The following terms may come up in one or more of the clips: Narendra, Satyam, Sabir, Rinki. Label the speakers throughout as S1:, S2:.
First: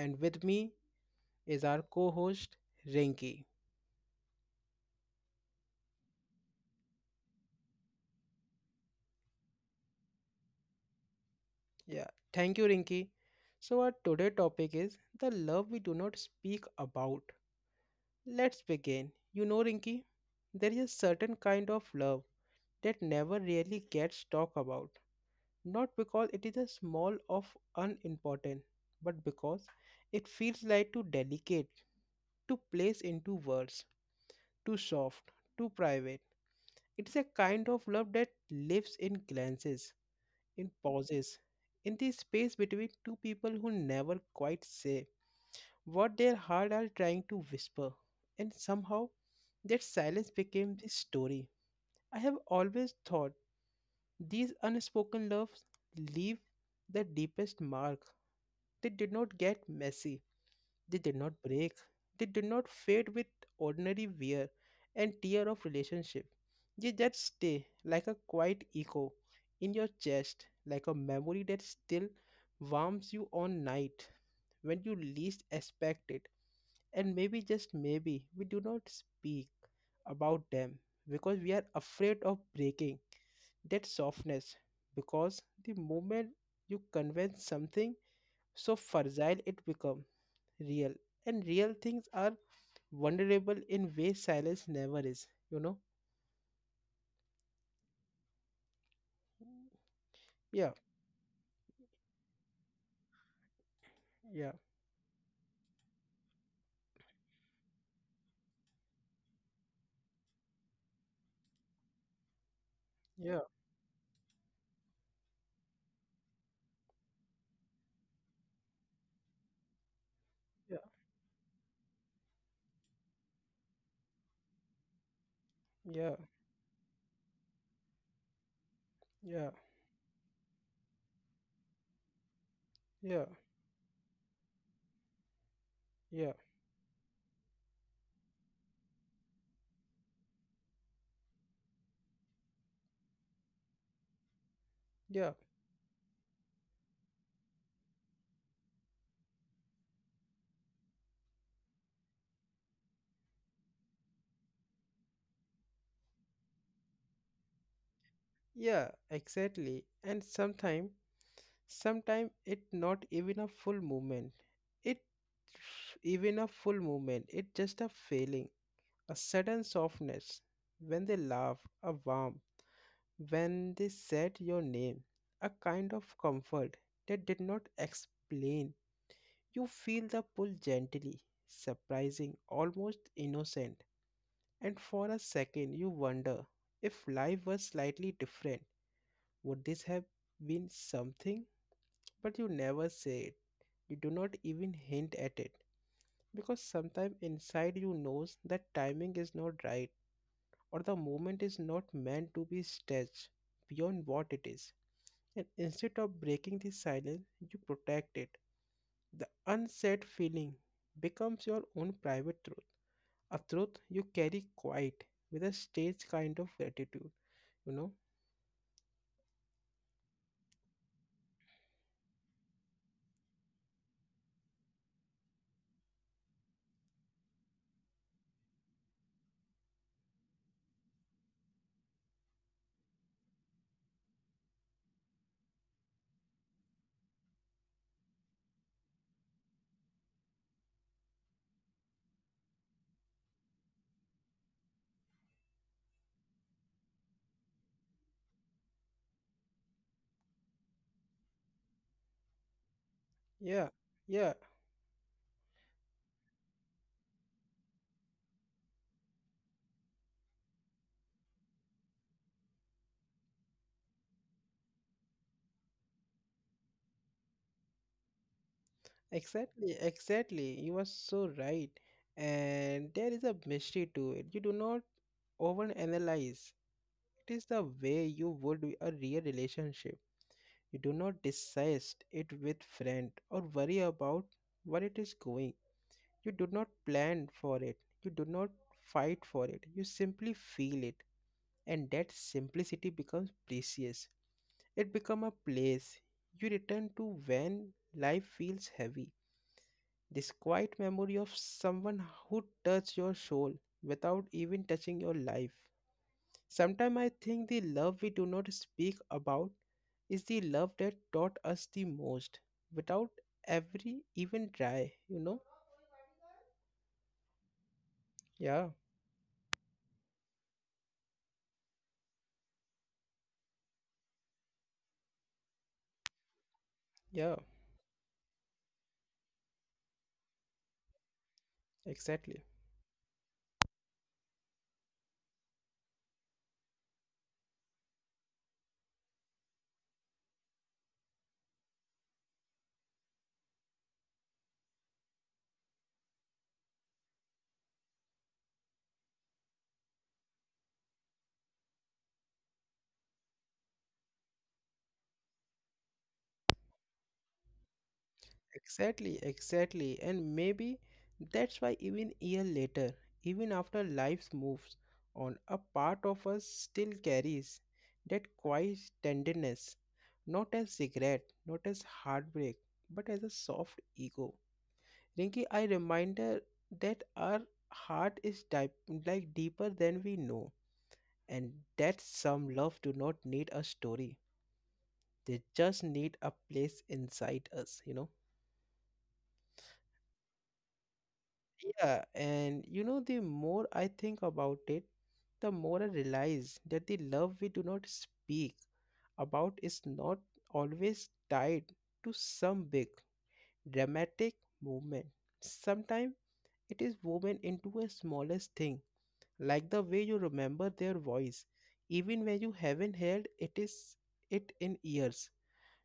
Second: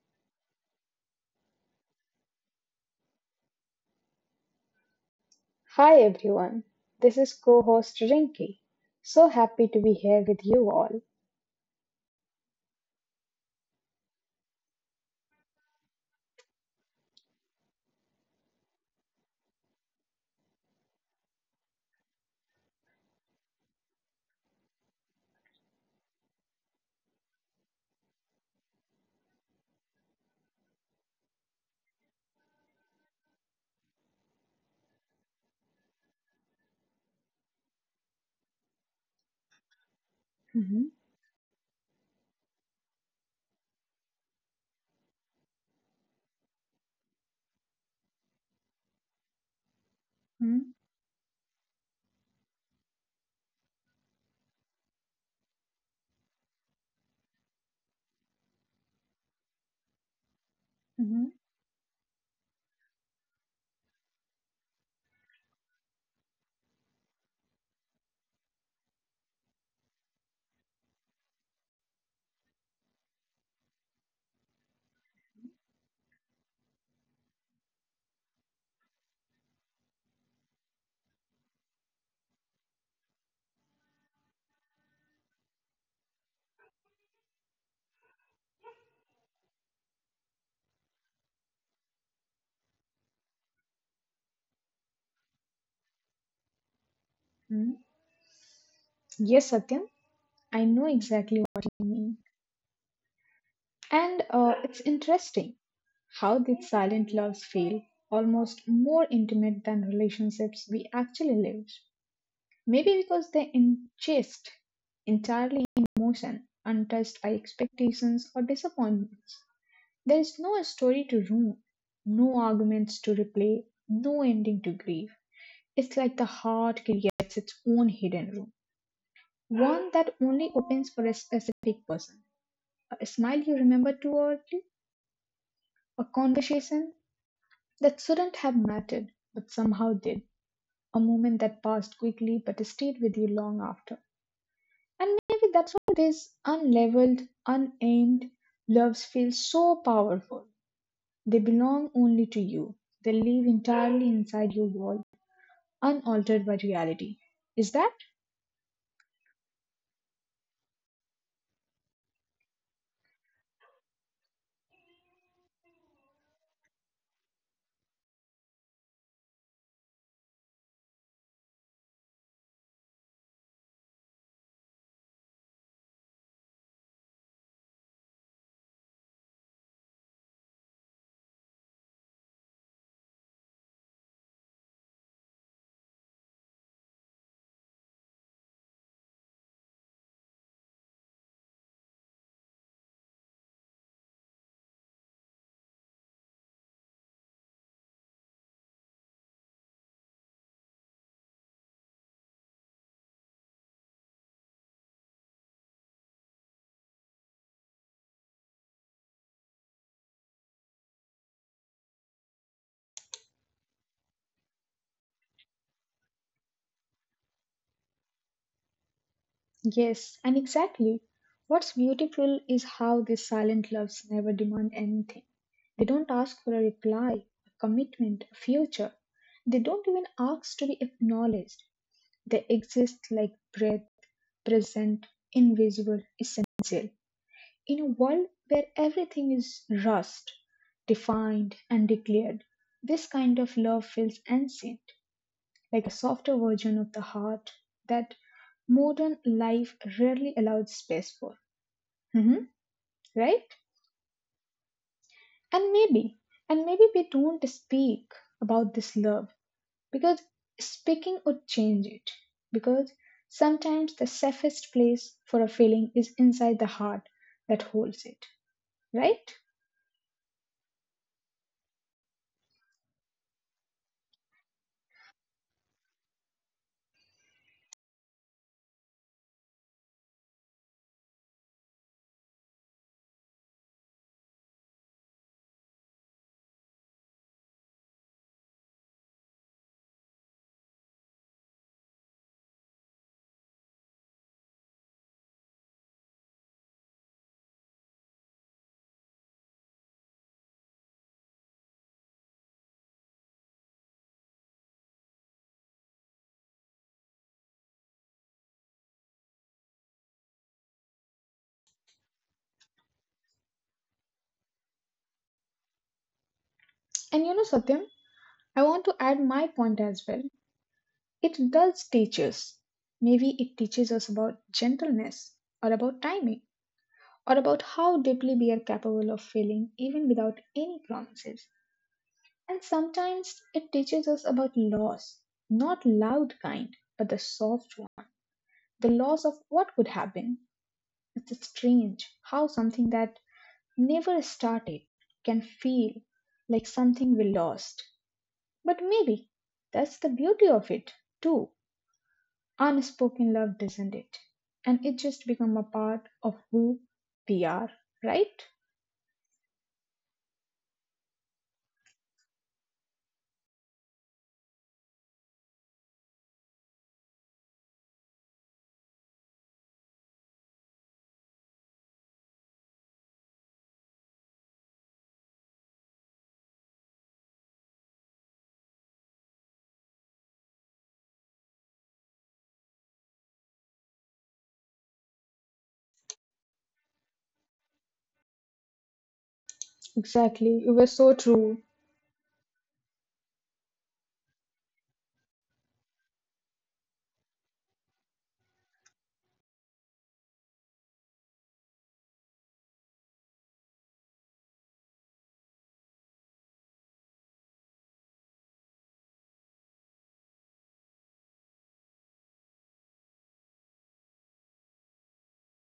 S1: and with me is our co host Rinki.
S2: Hi everyone, this is co host Rinki. So happy to be here with you all.
S1: Yeah, thank you, Rinki. So, our today topic is the love we do not speak about. Let's begin. You know, Rinki, there is a certain kind of love that never really gets talked about, not because it is a small of unimportant, but because it feels like too delicate, too place into words, too soft, too private. It's a kind of love that lives in glances, in
S2: Mm-hmm,
S1: pauses, in the space between two people who never quite say what their heart are trying to whisper. And somehow, that silence became
S2: mm-hmm,
S1: the story. I have always thought these unspoken loves leave the deepest mark. They did not get messy. They did not
S2: mm-hmm,
S1: break. They did not fade with ordinary wear and tear of relationship. They just stay like a quiet echo in your chest, like a memory that still warms you on night when you least expect it. And maybe just maybe we do not speak about them because we are afraid of breaking that softness because the moment you convince something so fragile it become real and real things are vulnerable in ways silence never is, you know?
S2: mm-hmm. Yes, Satyam,
S1: Yeah,
S2: I know exactly what you mean.
S1: yeah,
S2: And it's interesting how these silent loves feel almost more intimate than relationships we actually live. Maybe
S1: yeah,
S2: because they ingest entirely in emotion, untouched by expectations or disappointments. There is
S1: yeah,
S2: no story to ruin, no arguments to replay, no ending to grieve.
S1: yeah,
S2: It's like the heart creates its own hidden room,
S1: yeah, yeah,
S2: one that only opens for a specific person.
S1: yeah,
S2: A smile you remember too early, a conversation that shouldn't have mattered but somehow did, a moment that passed quickly but stayed with you long after.
S1: yeah,
S2: And maybe that's why this unleveled, unaimed loves feel so powerful. They belong only to you. They live entirely inside your wall, unaltered by reality. Is that?
S1: yeah, exactly. And sometime it not even a full movement, it it just a feeling, a sudden softness when they laugh, a warmth. When they said your name, a kind of comfort they did not explain. You feel the pull gently, surprising, almost innocent. And for a second, you wonder if life was slightly different, would this have been something? But you never say it. You do not even hint at it because sometimes inside you knows that timing is not right or the moment is not meant to be stretched beyond what it is. And instead of breaking the silence, you protect it. The unsaid feeling becomes your own private truth, a truth you carry quiet with a strange kind of gratitude, you know?
S2: Yes, and exactly. What's beautiful is how these silent loves never demand anything. They don't ask for a reply, a commitment, a future. They don't even ask to be acknowledged. They exist like breath, present, invisible, essential. In a world where everything is rushed, defined, and declared, this kind of love feels ancient, like a softer version of the heart that modern life rarely allows space for. Mhm,
S1: Yeah,
S2: right?
S1: yeah,
S2: And maybe, and maybe we don't speak about this love because speaking would change it. Because sometimes the safest place for a feeling is inside the heart that holds it. Right?
S1: exactly, exactly. You are so right. And there is a mystery to it. You do not overanalyze. It is the way you would a real relationship. You do not discuss it with friend or worry about where it is going. You do not plan for it. You do not fight for it. You simply feel it. And that simplicity becomes precious. It becomes a place you return to when life feels heavy. This quiet memory of someone who touched your soul without even touching your life. Sometimes I think the love we do not speak about is the love that taught us the most without every even try, you know?
S2: And you know, Satyam,
S1: Yeah,
S2: I want to add my point as well. It does teach us. Maybe it teaches us about gentleness, or about timing,
S1: yeah,
S2: or about how deeply we are capable of feeling even without any promises.
S1: exactly.
S2: And sometimes it teaches us about loss, not loud kind, but the soft one, the loss of what could have been. It's strange how something that never started can feel like something we lost. But maybe that's the beauty of it, too. Unspoken love doesn't it, and it just become a part of who we are, right?
S1: Exactly, exactly. And maybe that's why even year later, even after life moves on, a part of us still carries that quiet tenderness, not as regret, not as heartbreak, but as a soft ego. Rinki, I reminder that our heart is type like deeper than we know, and that some love do not need a story. They just need a place inside us, you know.
S2: Exactly, you were so true.
S1: Yeah, and you know, the more I think about it, the more I realize that the love we do not speak about is not always tied to some big dramatic movement. Sometimes it is woven into a smallest thing, like the way you remember their voice, even when you haven't heard it is it in years.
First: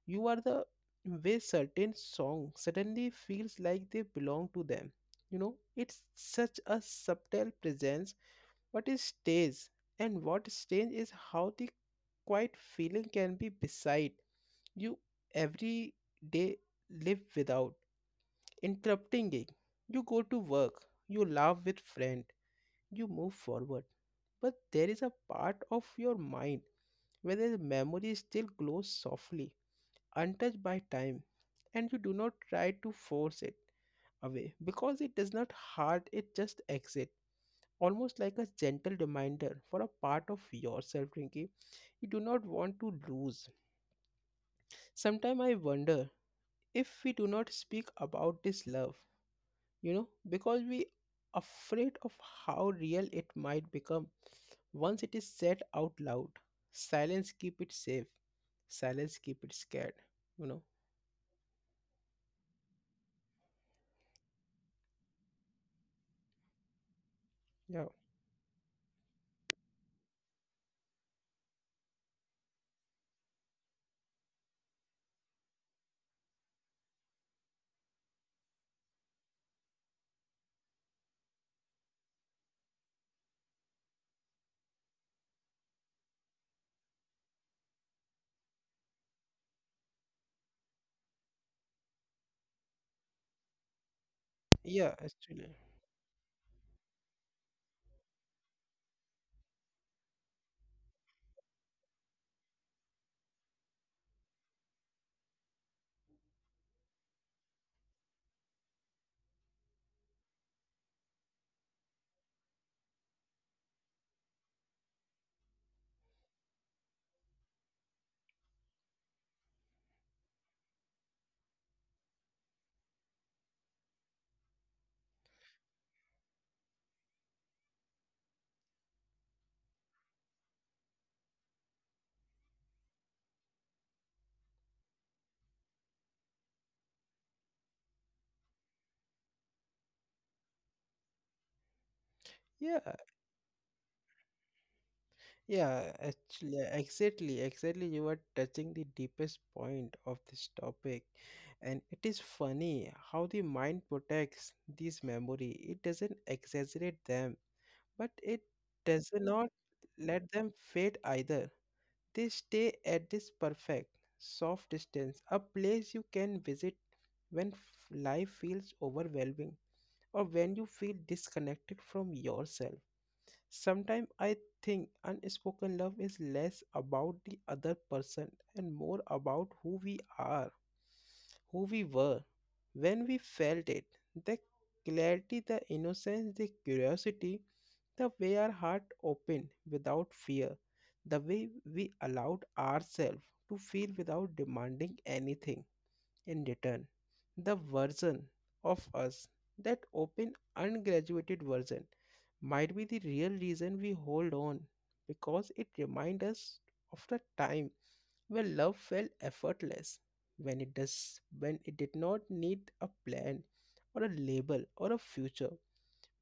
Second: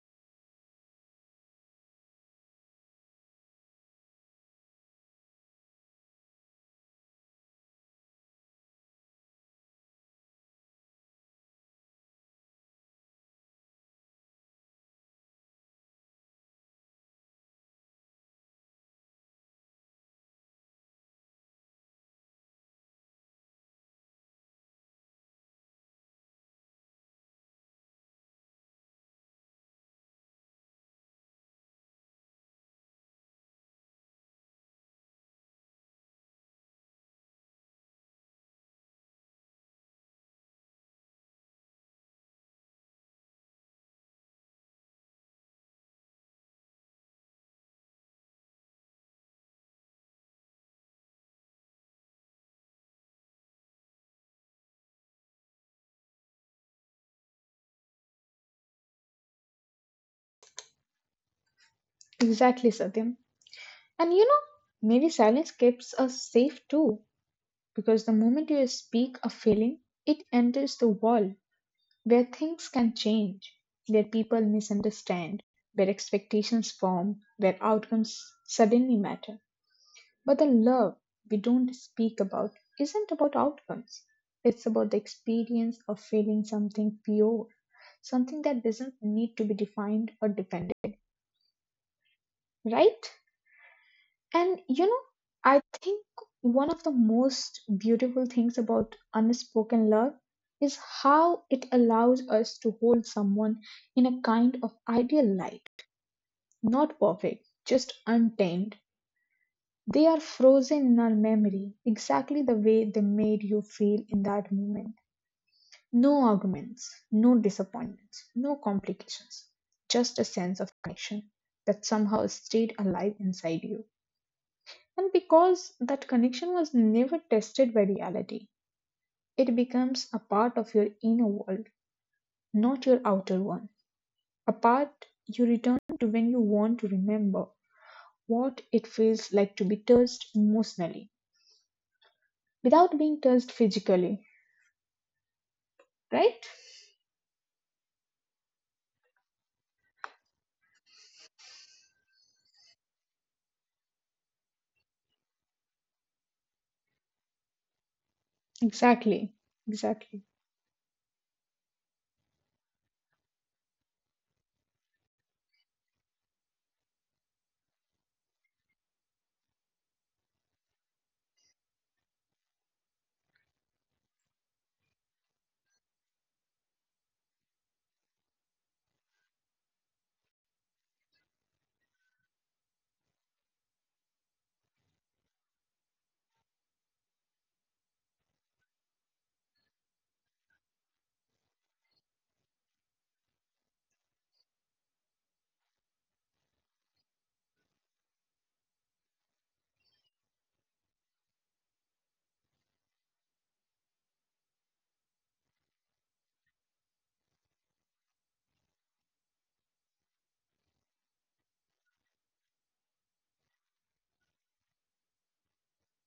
S1: You are the way certain song suddenly feels like they belong to them. You know, it's such a subtle presence, but it stays. And what strange is how the quiet feeling can be beside you every day live without interrupting it. You go to work, you laugh with friend, you move forward. But there is a part of your mind where the memory still glows softly untouched by time, and you do not try to force it away because it does not hurt, it just exit, almost like a gentle reminder for a part of yourself, Rinki, you do not want to lose. Sometimes I wonder if we do not speak about this love, you know, because we afraid of how real it might become once it is said out loud. Silence keep it safe, silence keep it scared, you know?
S2: Exactly, Satyam. And you know, maybe silence keeps us safe too
S1: Yeah,
S2: because the moment you speak a feeling it enters the world where things can change, where people misunderstand, where expectations form, where outcomes suddenly matter. But the love we don't speak about isn't about outcomes. It's about the experience of feeling something pure, something that doesn't need to be defined or depended, right? And
S1: yeah,
S2: you know,
S1: actually
S2: I think one of the most beautiful things about unspoken love is how it allows us to hold someone in a kind of ideal light, not perfect, just untamed. They are frozen in our memory, exactly the way they made you feel in that moment. No arguments, no disappointments, no complications, just a sense of connection that somehow stayed alive inside you. And because that connection was never tested by reality, it becomes a part of your inner world, not your outer one. A part you return to when you want to remember what it feels like to be touched emotionally
S1: yeah.
S2: without being touched physically.
S1: Yeah,
S2: Right?
S1: actually, exactly, exactly. You are touching the deepest point of this topic, and it is funny how the mind protects these memory. It doesn't exaggerate them, but it does
S2: Exactly,
S1: not let
S2: exactly,
S1: them fade either. They stay at this perfect, soft distance, a place you can visit when life feels overwhelming or when you feel disconnected from yourself. Sometimes I think unspoken love is less about the other person and more about who we are, who we were, when we felt it. The clarity, the innocence, the curiosity, the way our heart opened without fear, the way we allowed ourselves to feel without demanding anything. In return, the version of us, that open, ungraduated version, might be the real reason we hold on because it reminds us of the time when love felt effortless, when it does when it did not need a plan or a label or a future,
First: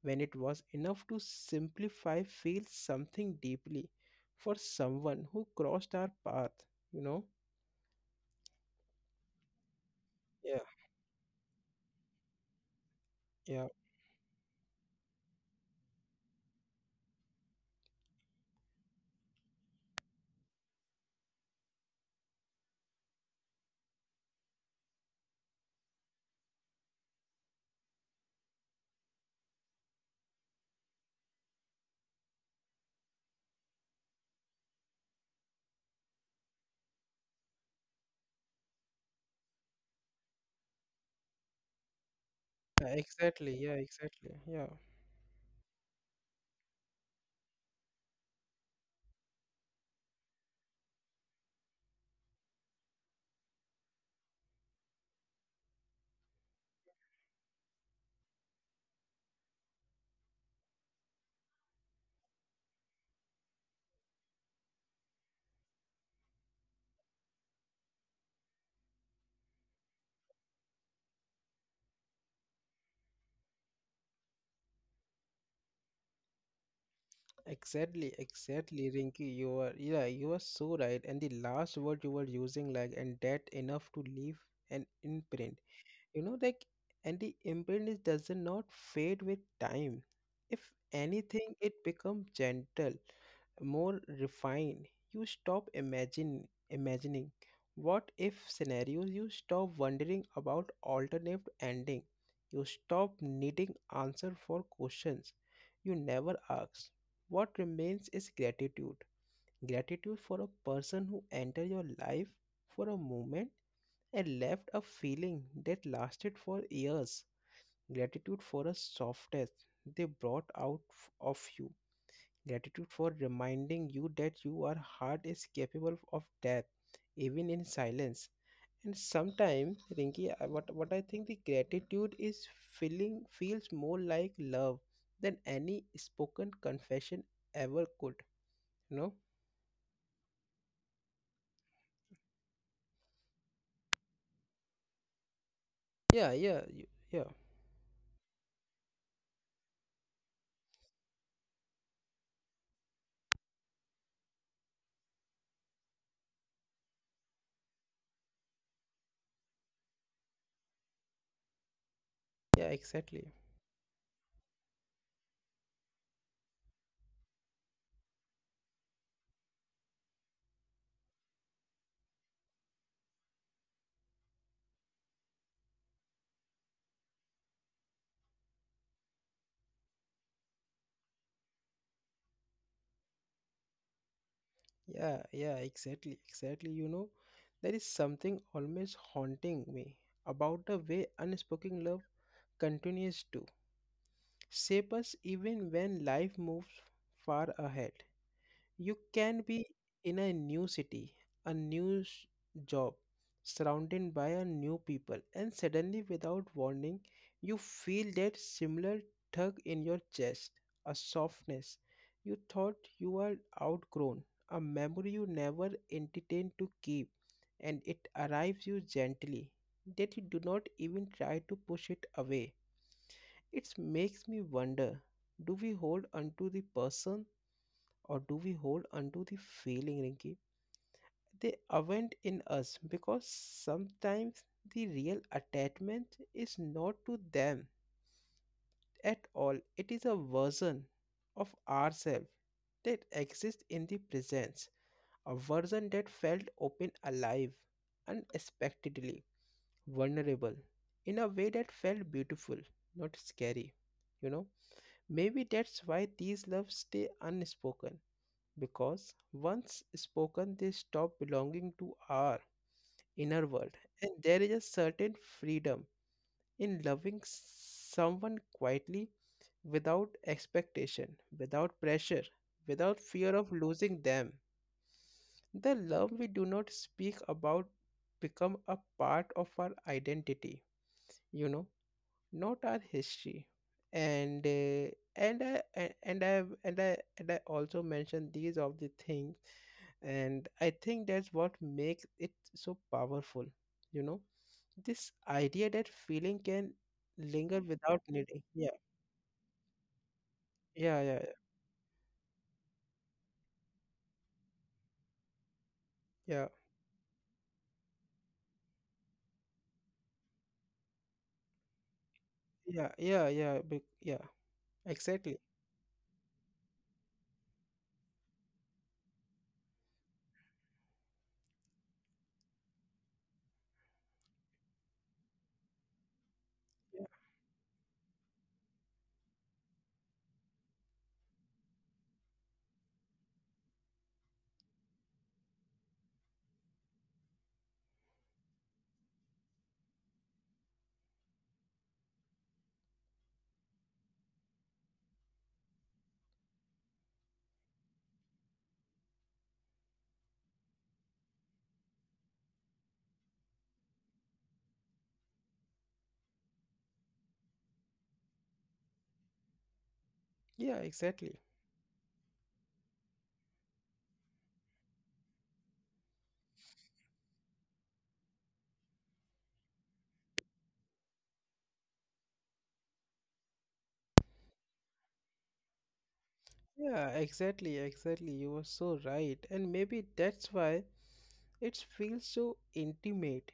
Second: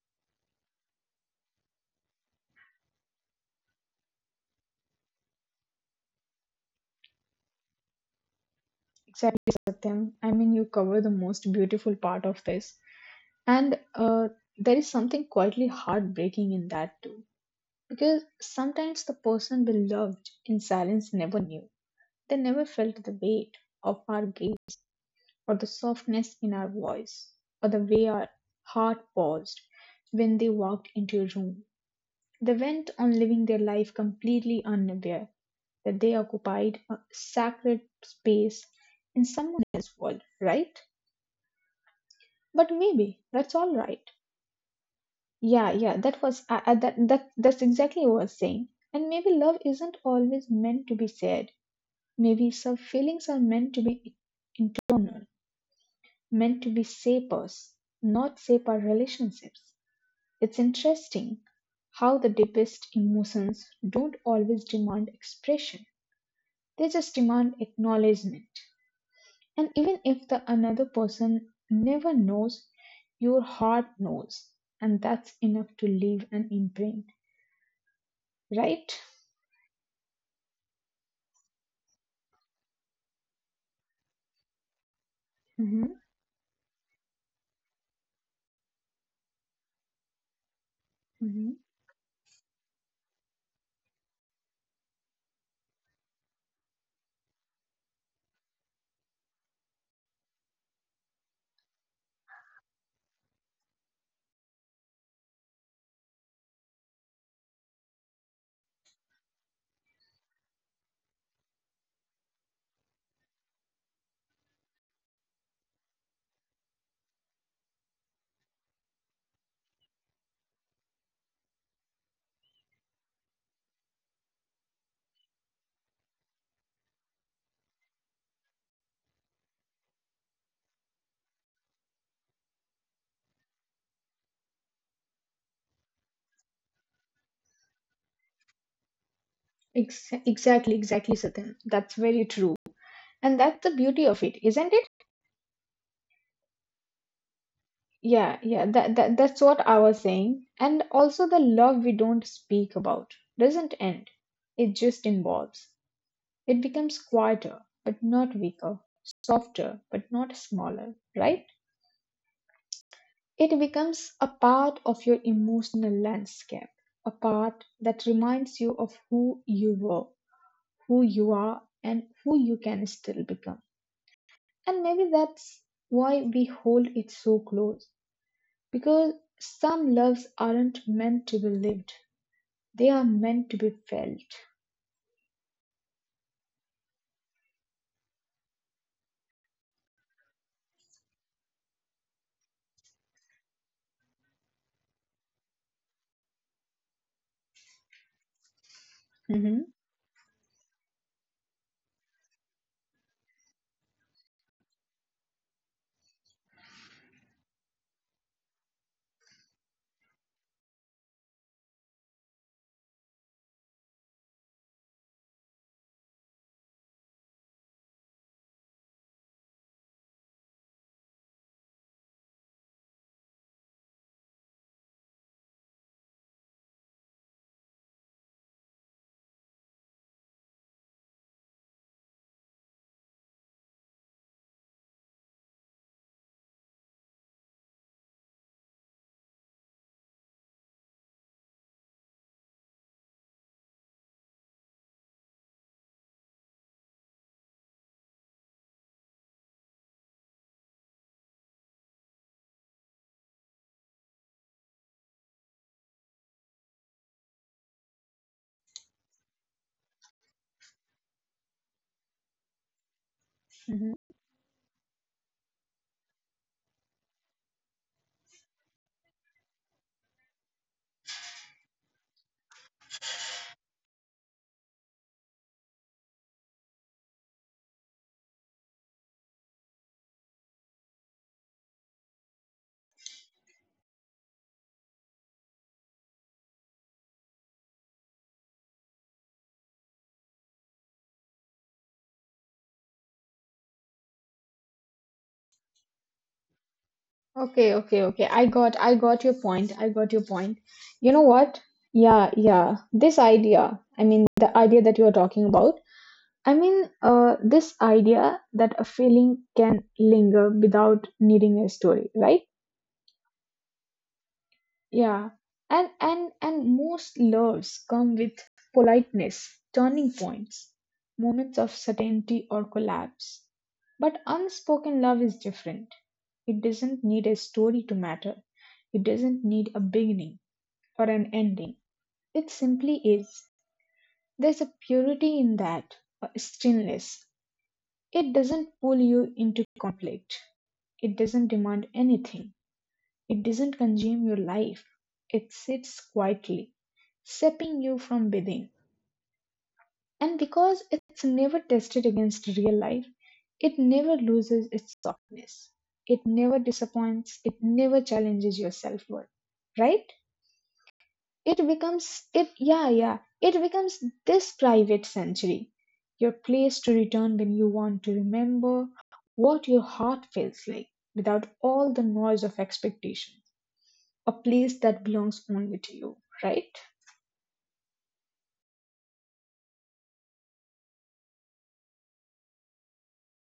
S1: when it was enough to simplify feel something deeply for someone who crossed our path, you know?
S2: exactly, Satyam. I mean,
S1: Yeah,
S2: you cover the most beautiful part of this,
S1: yeah.
S2: and there is something quietly heartbreaking in that too, because sometimes the person we loved in silence never knew. They never felt the weight of our gaze, or the softness in our voice, or the way our heart paused when they walked into a room. They went on living their life completely unaware that they occupied a sacred space in someone else's world, right? But maybe that's
S1: Exactly, yeah,
S2: all right.
S1: exactly. Yeah.
S2: Yeah, yeah, that was I- that that that's exactly what I was saying. And maybe love isn't always meant to be said. Maybe some feelings are meant to be internal, meant to be shape us, not shape our relationships. It's interesting how the deepest emotions don't always demand expression. They just demand acknowledgement. And even if the another person never knows, your heart knows. And that's enough to leave an imprint,
S1: Exactly, exactly,
S2: right?
S1: Rinky. You are so right. And the last word you were using, like, and that enough to leave an imprint,
S2: Mm-hmm.
S1: you know, like, and the imbalance does not fade with time. If
S2: Mm-hmm.
S1: anything it becomes gentle, more refined. You stop imagine imagining what if scenarios, you stop wondering about alternate ending, you stop needing answer for questions you never asked. What remains is gratitude, gratitude for a person who entered your life for a moment and left a feeling that lasted for years. Gratitude for a softness they brought out of you. Gratitude for reminding you that your heart is capable of death, even in silence. And sometimes, Rinki, what I think the gratitude is feeling feels more like love than any spoken confession ever could. You know?
S2: Exactly, Satyam. That's very true. And that's the beauty of it, isn't it?
S1: Yeah, yeah, yeah,
S2: Yeah, yeah, that's what I was saying. And also the love we don't speak about doesn't end. It just involves. It becomes quieter, but not weaker, softer, but not smaller, right?
S1: yeah, exactly.
S2: It becomes a part of your emotional landscape, a part that reminds you of who you were, who you are, and who you can still become. And maybe that's why we hold it so close, because some loves aren't meant to be lived, they are meant to be felt.
S1: Yeah, yeah, exactly, exactly. You know, there is something almost haunting me about the way unspoken love continues to shape us even when life moves far ahead. You can be
S2: Mhm,
S1: in a new city, a new job, surrounded by a new people, and suddenly, without warning, you feel that similar tug in your chest, a softness you thought you were outgrown, a memory you never intended to keep, and it arrives you gently that you do not even try to push it away. It makes me wonder, do we hold onto the person or do we hold onto the feeling, Rinky? They aren't in us because sometimes the real attachment is not to them at all. It is a version of ourselves that exists in the presence, a version that felt open, alive, unexpectedly, vulnerable, in a way that felt beautiful, not scary. You know, maybe that's why these loves stay unspoken because once spoken, they stop belonging to our inner world.
S2: mhm.
S1: And there is a certain freedom in loving someone quietly without expectation, without pressure, without fear of losing them. The love we do not speak about become a part of our identity, you know, not our history, and uh, and I and I and I also mentioned these of the things, and I think that's what makes it so powerful, you know, this idea that feeling can linger
S2: Okay,
S1: without
S2: okay, okay.
S1: needing
S2: I
S1: yeah,
S2: got, I got your point. I got your point.
S1: yeah,
S2: You
S1: yeah,
S2: know what? Yeah, yeah. This idea, I mean, the idea that you are talking about.
S1: yeah,
S2: I mean, this idea that a feeling can linger without needing a story, right?
S1: yeah, yeah, yeah, yeah, exactly.
S2: Yeah, and most loves come with politeness, turning points, moments of certainty or collapse. But unspoken love is different. It
S1: Yeah,
S2: doesn't need a story to matter. It doesn't need a beginning or an ending. It simply is. There's a purity in that, a stillness. It doesn't pull you into conflict. It doesn't demand anything. It doesn't consume your life. It sits quietly, sapping you from within. And because it's never tested against real life, it never loses its softness. It never disappoints. It never challenges your self worth. Right?
S1: yeah, exactly.
S2: it becomes it yeah yeah it becomes this private sanctuary, your place to return when you want to remember what your heart feels like without all the noise of expectation, a place that belongs only to you, right?
S1: Yeah, exactly, exactly. You were so right, and maybe that's why it feels so intimate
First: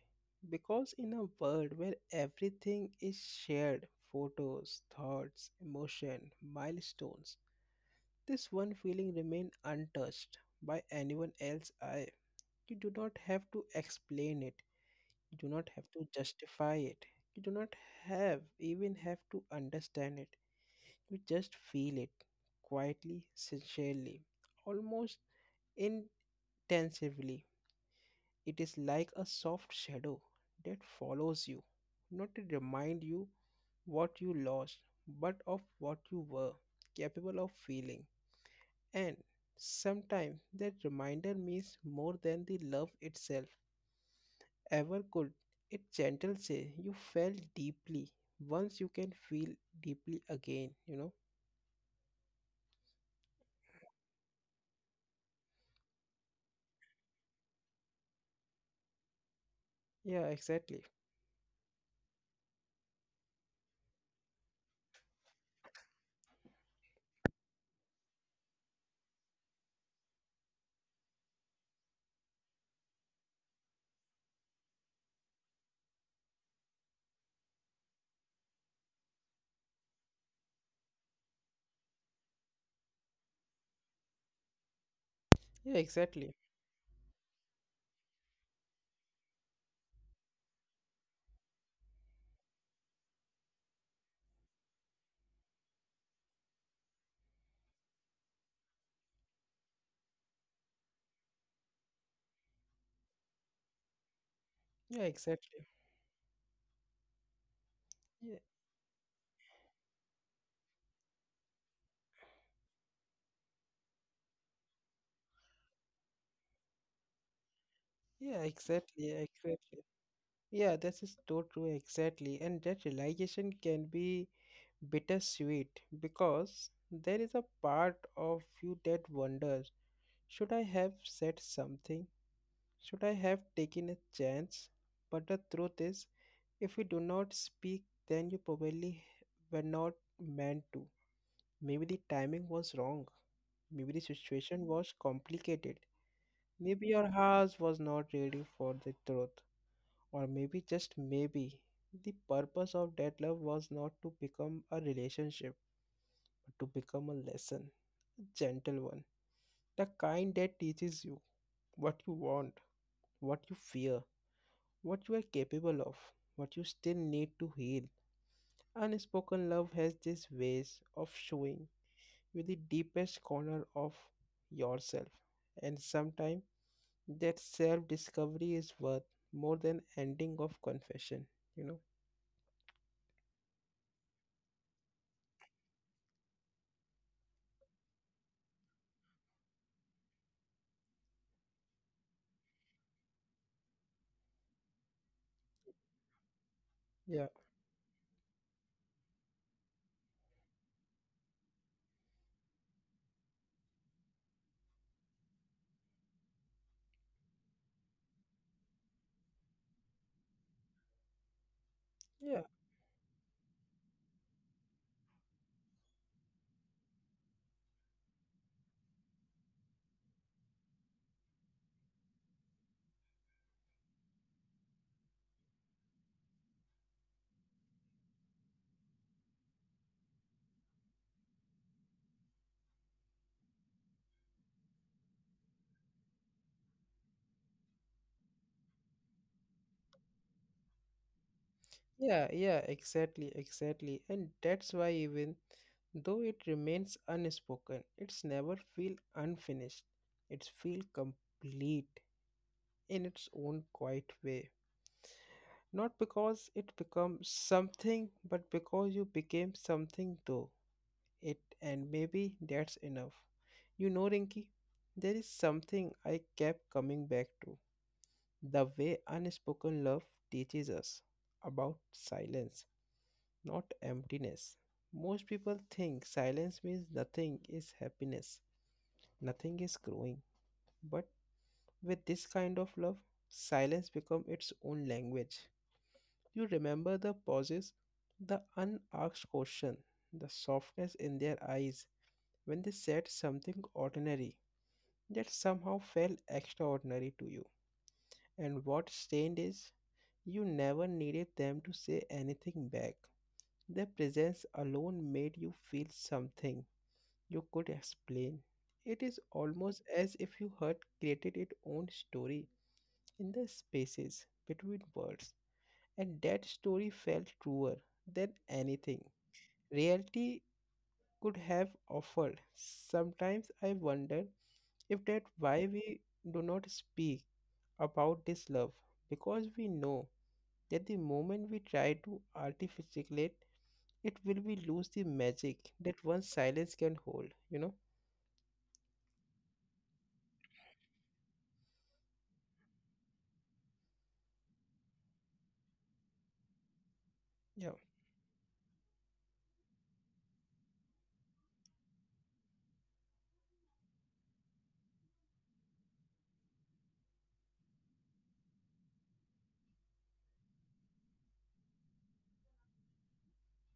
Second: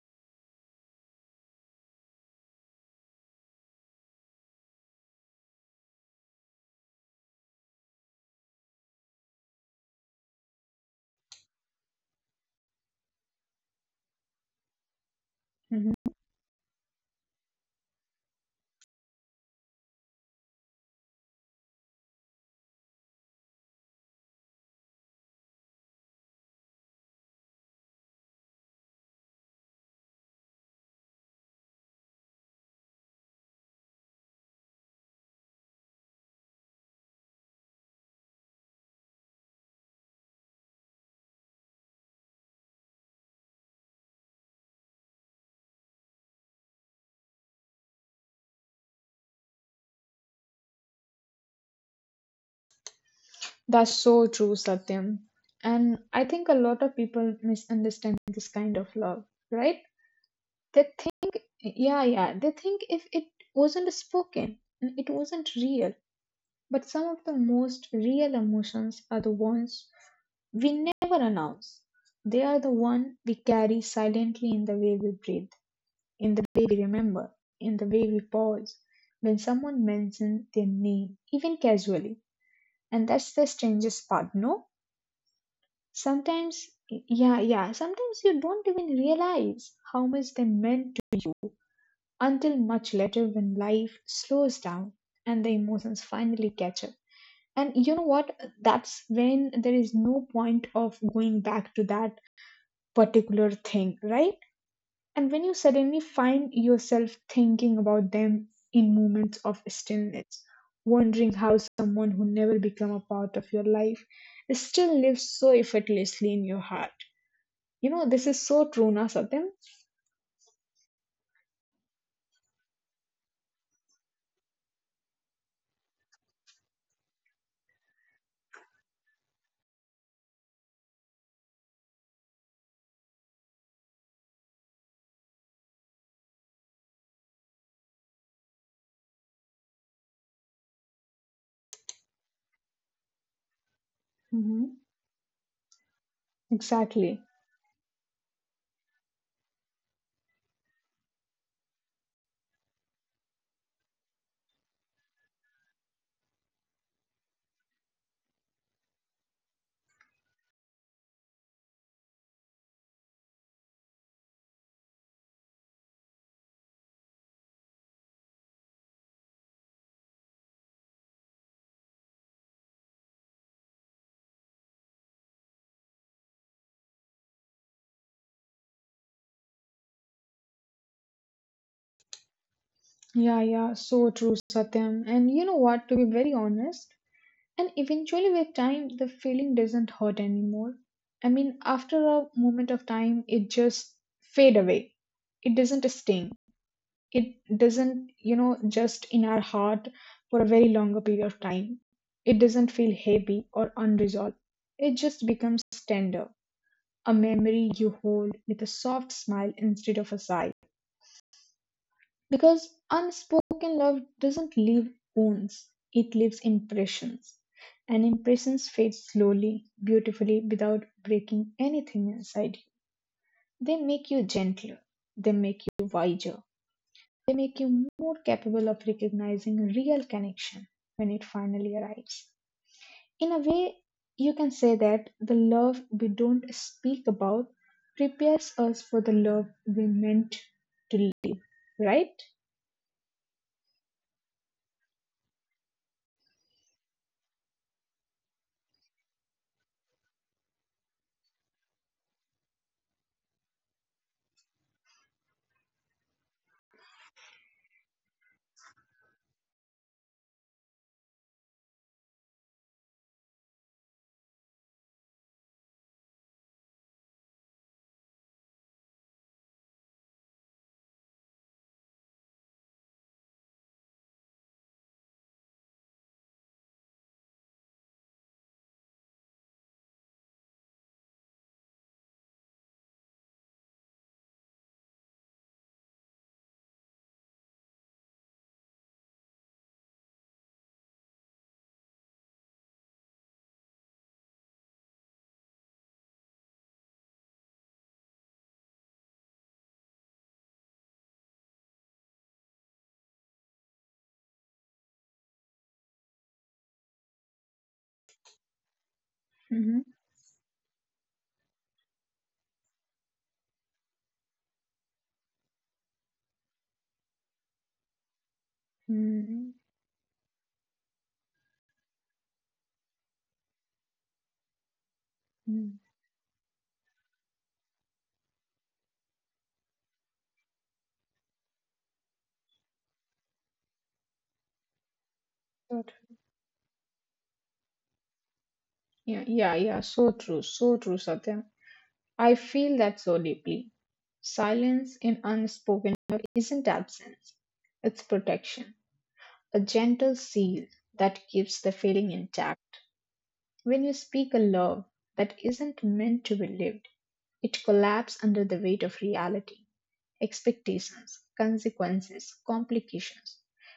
S1: because in a world where everything is shared, photos, thoughts, emotion, milestones, this one feeling remains untouched by anyone else's eye. You do not have to explain it, you do not have
S2: Mhm.
S1: to justify it, you do not have even have to understand it. You just feel it quietly, sincerely, almost intensively. It is like a soft shadow that follows you, not to remind you what you lost, but of what you were capable of feeling. And sometimes that reminder means more than the love itself ever could. It gentle say you felt deeply. Once you can feel deeply again, you know?
S2: That's so true, Satyam. And I think a lot of people misunderstand this kind of love, right?
S1: Yeah, exactly.
S2: They Yeah, yeah. They think if it wasn't spoken, it wasn't real. But some of the most real emotions are the ones we never announce. They are the one we carry silently in the way we breathe, in the way we remember, in the way we pause when someone mentions their name, even casually. And that's the strangest part, no?
S1: Yeah, exactly.
S2: Sometimes, yeah, yeah, sometimes you don't even realize how much they meant until much later when life slows down and the emotions finally catch up. And you know what? That's when there is no point of going back to that particular thing, right?
S1: Yeah,
S2: And when you
S1: exactly.
S2: suddenly find yourself thinking about
S1: Yeah,
S2: them in moments of stillness, wondering how someone who never became a part of your life still lives so effortlessly in your heart. You know, this is
S1: yeah,
S2: so true, na
S1: exactly. Yeah,
S2: Satyam?
S1: exactly. Yeah, this is so true, exactly. And that realization can be bittersweet because there is a part of you that wonders, should I have said something? Should I have taken a chance? But the truth is, if you do not speak, then you probably were not meant to. Maybe the timing was wrong. Maybe the situation
S2: Hmm.
S1: was complicated. Maybe your
S2: Exactly.
S1: house was not ready for the truth. Or maybe, just maybe, the purpose of that love was not to become a relationship, but to become a lesson, a gentle one. The kind that teaches you what you want, what you fear, what you are capable of, what you still need to heal. Unspoken love has this ways of showing you the deepest corner of yourself, and sometimes that self discovery is worth more than ending of confession, you know.
S2: Yeah, yeah, so true, Satyam. And you know what, to be very honest, and eventually with time, the feeling doesn't hurt anymore. I mean, after a moment of time, it just fade away. It doesn't sting.
S1: Yeah.
S2: It doesn't, you know, just in our heart for a very longer period of time. It doesn't feel heavy or unresolved. It just becomes tender, a memory you hold with a soft smile instead of a sigh.
S1: Yeah.
S2: Because unspoken love doesn't leave wounds, it leaves impressions. And impressions fade slowly, beautifully, without breaking anything inside you. They make you gentler, they make you wiser, they make you more capable of recognizing real connection when it finally arrives. In a way, you can say that the love we don't speak about prepares us for the love we meant to live, right?
S1: Yeah, exactly. And that's why even though it remains unspoken, it's never feel unfinished. It's feel complete in its own quiet way. Not because it becomes something, but because you became something though. It and maybe that's enough. You know, Rinki, there is something I kept coming back to. The way unspoken love teaches us about silence not emptiness. Most people think silence means nothing is happiness, nothing is growing. But with this kind of love, silence becomes its own language. You remember the pauses, the unasked question, the softness in their eyes when they said something ordinary that somehow felt extraordinary to you. And what strained is, you never needed them to say anything back. Their presence alone made you feel something you could explain. It is almost as if you had created its own story in the spaces between words, and that story felt truer than anything reality could have offered. Sometimes I wonder if that why
S2: Hmm.
S1: we do not speak about this love because we know that the moment we try to articulate it will we lose the magic
S2: So
S1: that
S2: true.
S1: one silence can hold.
S2: Yeah, yeah, yeah. So true. So true, Satyam. I feel that so deeply. Silence in unspoken love isn't absence,
S1: Yeah
S2: it's protection, a gentle seal that keeps the feeling intact. When you speak a love that isn't meant to be lived, it collapses under the weight of reality, expectations, consequences, complications.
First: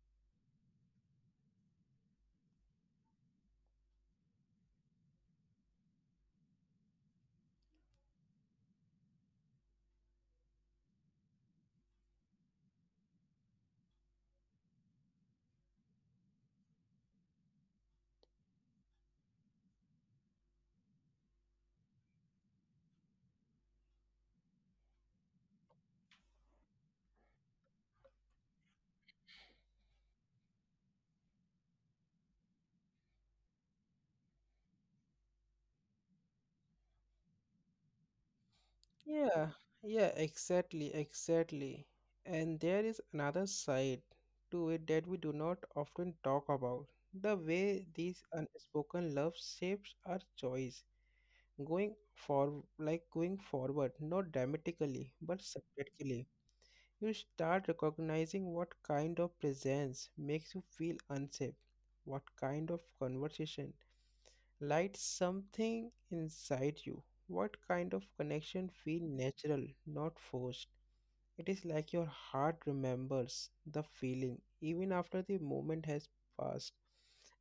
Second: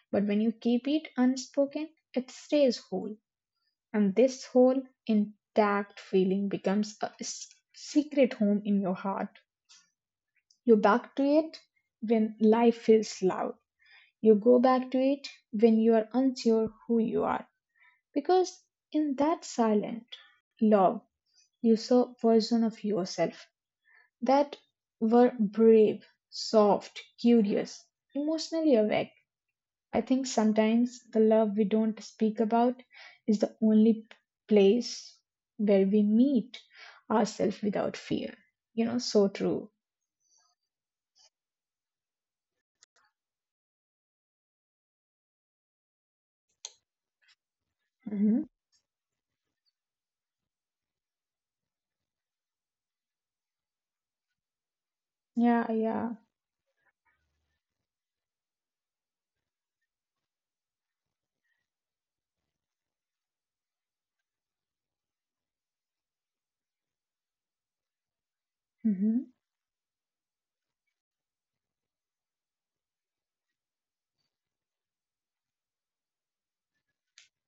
S2: But when you keep it unspoken, it stays whole. And this whole intact feeling becomes a secret home in your heart. You back to it when life feels loud. You go back to it when you are unsure who you are. Because in that silent love, you saw version of yourself that were brave, soft, curious, emotionally awake. I think sometimes the love we don't speak about is the only place where we meet ourselves without fear. You know, so
S1: Yeah,
S2: true.
S1: yeah, exactly. And there is another side to it that we do not often talk about. The way these
S2: Hmm.
S1: unspoken love shapes our choice, going for going forward, not dramatically, but
S2: Yeah, yeah.
S1: subjectively. You start recognizing what kind of presence makes you feel unsafe, what kind of conversation Light something inside you. What kind of connection feel
S2: Hmm.
S1: natural, not forced? It is like your heart remembers the feeling even after the moment has passed.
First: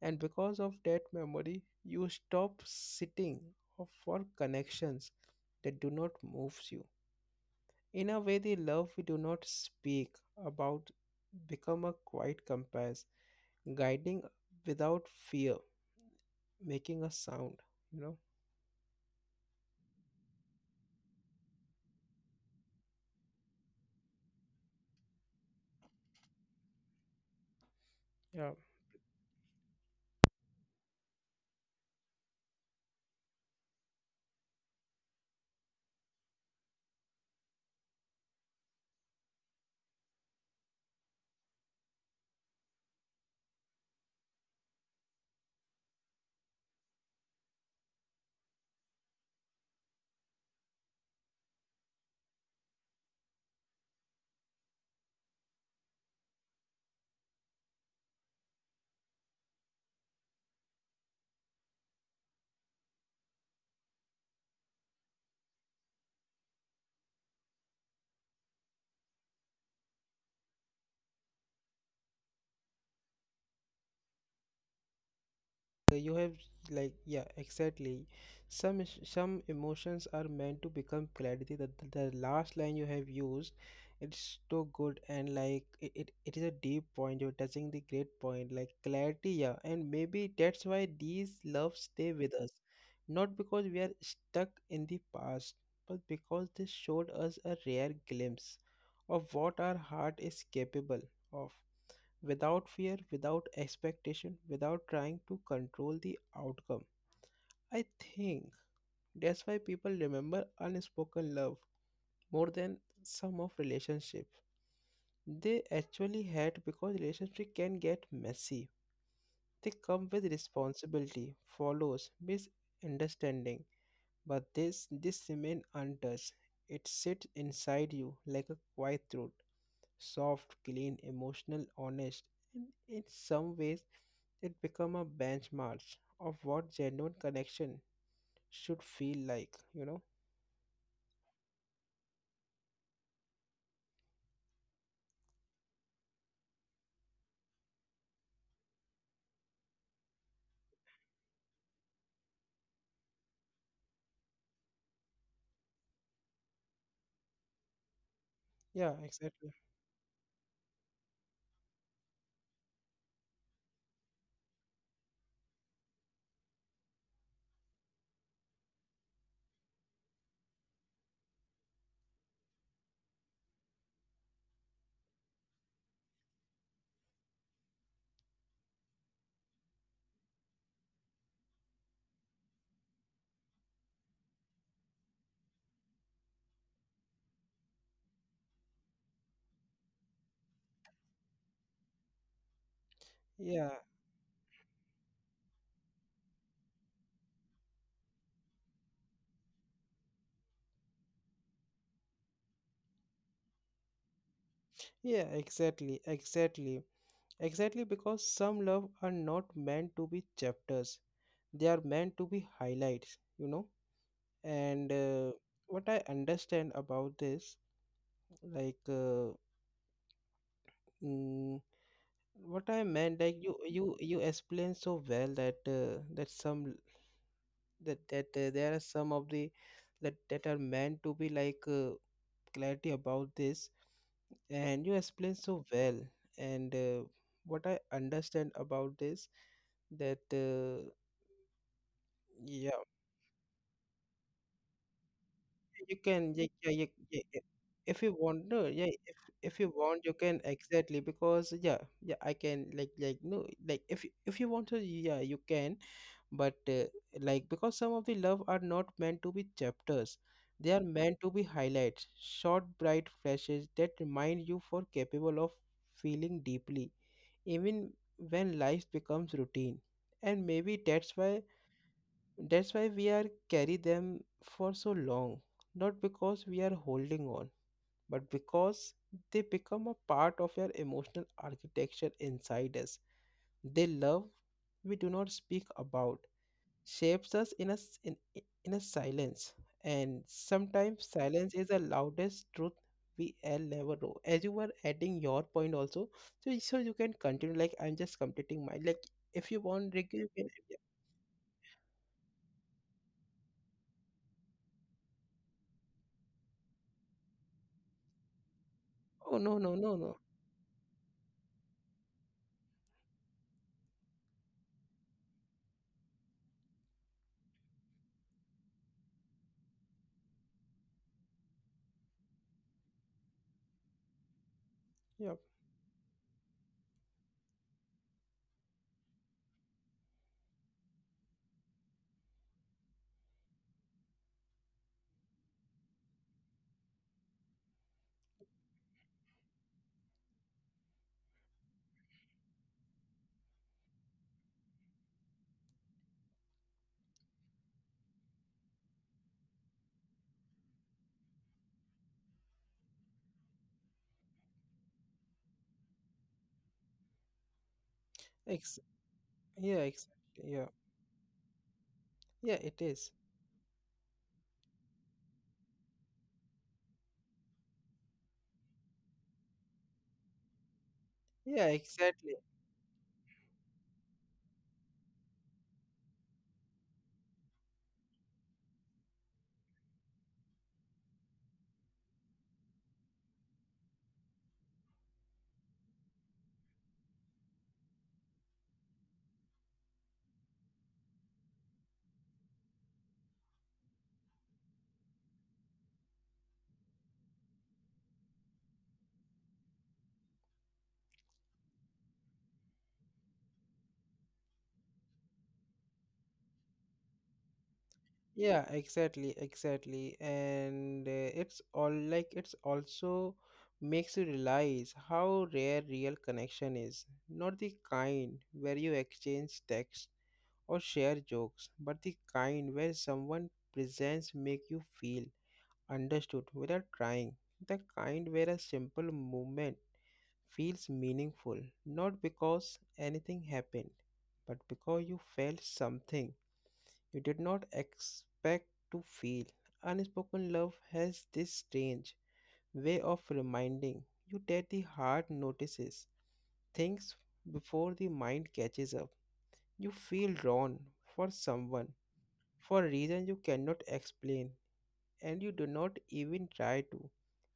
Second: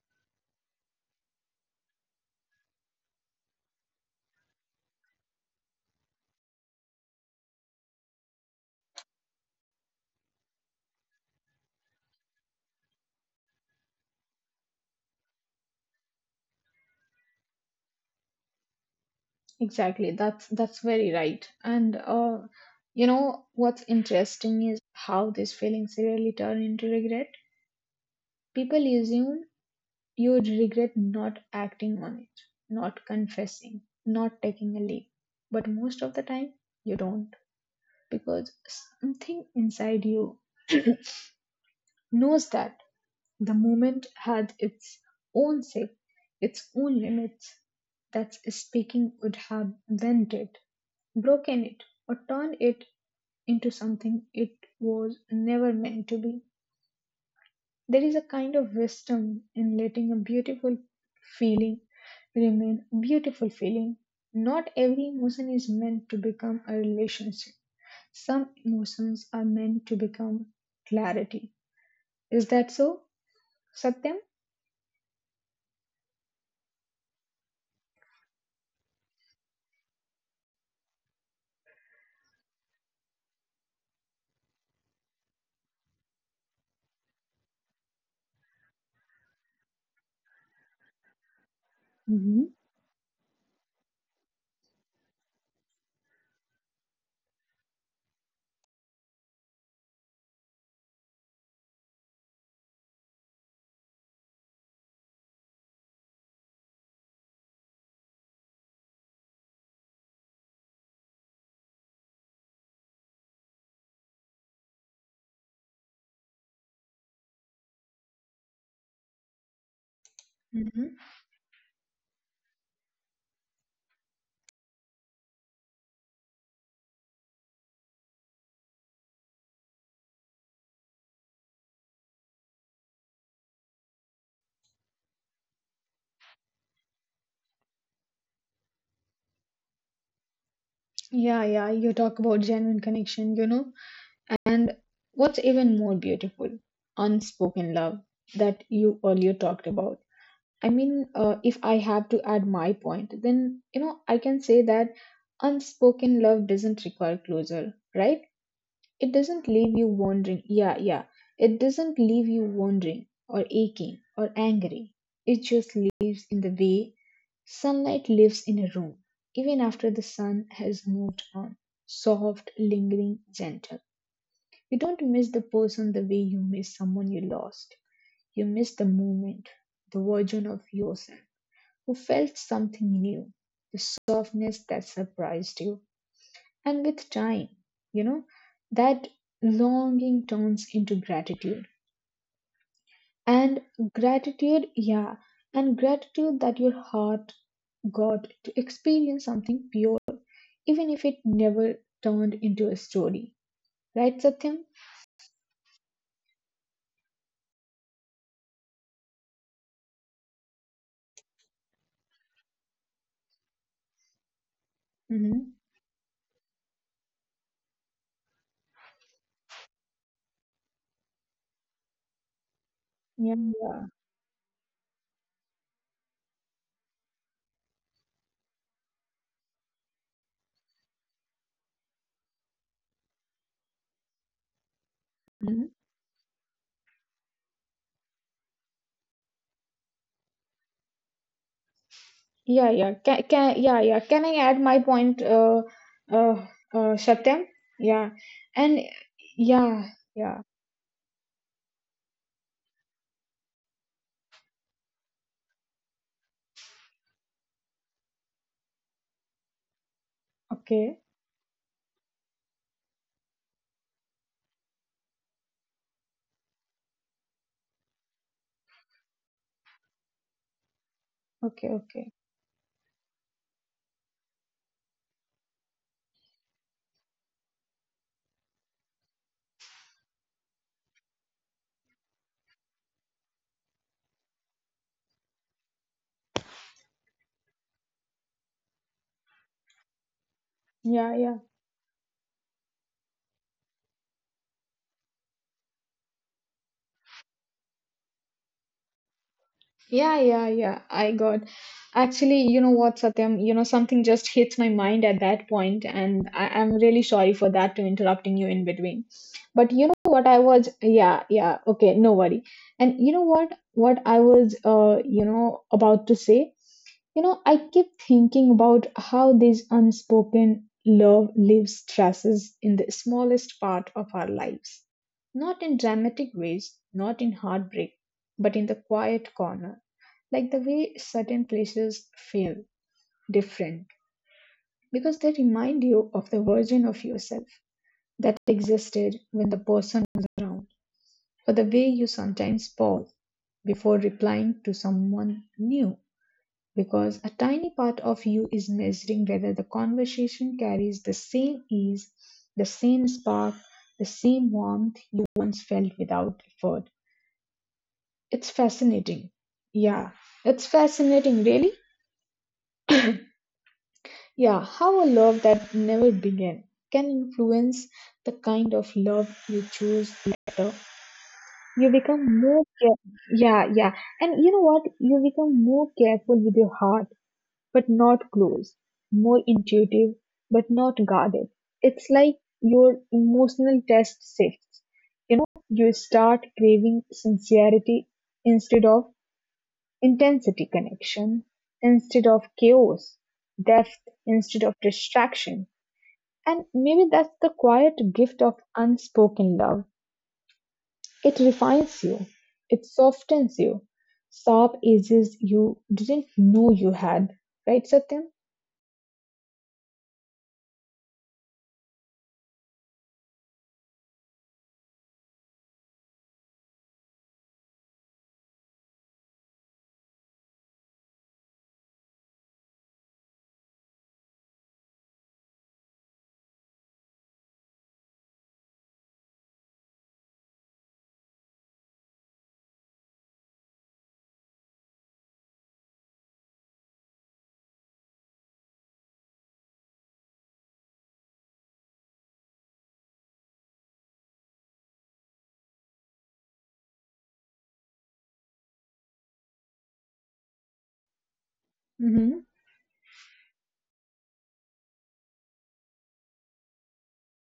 S1: And because of that memory, you stop sitting for connections that do not move you. In a way, the love we do not speak about become a quiet compass, guiding without fear, making a sound. You know?
S2: Exactly. That's very right. And you know what's interesting is how these feelings really turn into regret.
S1: Yeah.
S2: People assume you regret not acting on it, not confessing, not taking a leap. But most of the time, you don't because something inside you knows that the moment had its own shape, its own limits. That speaking would have bent broken it, or turned it into something it was never meant to be. There is a kind of wisdom in letting a beautiful feeling remain a beautiful feeling. Not every emotion is meant to become a relationship. Some emotions are meant to become clarity. Is that so, Satyam?
S1: You have yeah exactly some emotions are meant to become clarity the last line you have used it's so good and it is a deep point you're touching the great point like clarity yeah and maybe that's why these loves stay with us
S2: hmm
S1: not because we are stuck in the past but because they showed us a rare glimpse of what our heart is capable of without fear, without expectation, without trying to control the outcome. I think that's why people remember unspoken love more than some of relationships they actually had because relationship can get messy. They come with
S2: hmm
S1: responsibility, follows, misunderstanding, but this remain untouched. It sits inside you like a quiet truth soft, clean, emotional, honest, and in some ways it become a benchmark of what genuine connection should feel like, you know?
S2: Yeah, yeah, you talk about genuine connection, you know, and what's even more beautiful, unspoken love that you earlier talked about. I mean, if I have to add my point, then, you know, I can say that unspoken love doesn't require closure, right?
S1: Yeah,
S2: It doesn't
S1: exactly.
S2: leave you wondering, yeah, yeah, it doesn't leave you wondering or aching or angry. It just lives in the way sunlight lives in a room even after the sun has moved on, soft, lingering, gentle. You don't miss the person the way you miss someone you lost. You miss the moment, the version of yourself who felt something new, the softness that surprised you. And with time, you know, that longing turns into gratitude. And
S1: Yeah,
S2: gratitude, yeah, and gratitude that your heart got to experience something pure, even if it never turned into a story. Right, Satyam?
S1: yeah, exactly. Because some love are not meant to be chapters. They are meant to be highlights, you know? And
S2: Mm-hmm.
S1: What I understand about this, like uh, mm, what I meant
S2: Yeah,
S1: like you
S2: yeah.
S1: you you explained so well that that some that that there are some of the that are meant to be clarity about this and you explained
S2: hmm
S1: so well and what I understand about this that
S2: Yeah,
S1: yeah
S2: yeah. Yeah, yeah. Can I add my point,
S1: you
S2: uh,
S1: can yeah, yeah.
S2: Satyam?
S1: If
S2: Yeah.
S1: you want no
S2: And
S1: yeah if you
S2: yeah,
S1: want you
S2: yeah.
S1: can exactly because yeah yeah I can no like if you want to yeah you can but like because some of the love are not meant to be chapters they are
S2: Okay,
S1: meant to be highlights short bright flashes that remind you for capable of feeling deeply even when life becomes routine and maybe
S2: okay, okay.
S1: that's why we are carry them for so long not because we are holding on but because they become a part of your emotional architecture inside us they love we do not speak about shapes us in in a silence and sometimes
S2: Yeah, yeah.
S1: silence is the loudest truth we will ever know as you were adding your point also so you can continue like I'm just completing my like if you want Ricky,
S2: Yeah,
S1: you can
S2: yeah,
S1: yeah.
S2: yeah. I got actually, you know what, Satyam, something just hits my mind at that point, and I'm really sorry for that to interrupting you in between.
S1: Oh no no
S2: But you
S1: no
S2: know
S1: no
S2: what, I was, yeah, yeah, okay, no worry. And you know what I was, you know, about to say, you know, I keep thinking about how this unspoken love leaves traces in the smallest part of our lives,
S1: yeah
S2: not in dramatic ways, not in heartbreak, but in the quiet corner, like the way certain places feel different because they remind you of the version of yourself that existed when the person was around, or the way you sometimes pause before replying to someone new because a tiny part of you is measuring whether the conversation carries the same ease, the same spark, the same warmth you once felt without effort. It's
S1: ex-
S2: fascinating.
S1: yeah exactly
S2: Yeah,
S1: yeah
S2: it's fascinating, really.
S1: yeah it is
S2: Yeah, how a love that never began can influence the kind of love you choose later.
S1: yeah
S2: You
S1: exactly
S2: become more care-, yeah, yeah. And you know what? You become more careful with your heart, but not close. More intuitive, but not guarded. It's like your emotional test shifts. You know, you start craving sincerity instead of intensity, connection instead of chaos, depth instead of distraction, and maybe that's the quiet gift of unspoken love. It refines you, it softens you, sharp edges you didn't know you had. Right, Satyam?
S1: yeah exactly exactly and it's all like it's also makes you realize how rare real connection is not the kind where you exchange text or share jokes but the kind where someone presents make you feel understood without trying the kind where a simple movement feels meaningful not because anything happened but because you felt something you did not expect to feel. Unspoken love has this strange way of reminding you that the heart notices things before the mind catches up. You feel drawn for someone
S2: hmm
S1: for a reason you cannot explain, and you do not even try to.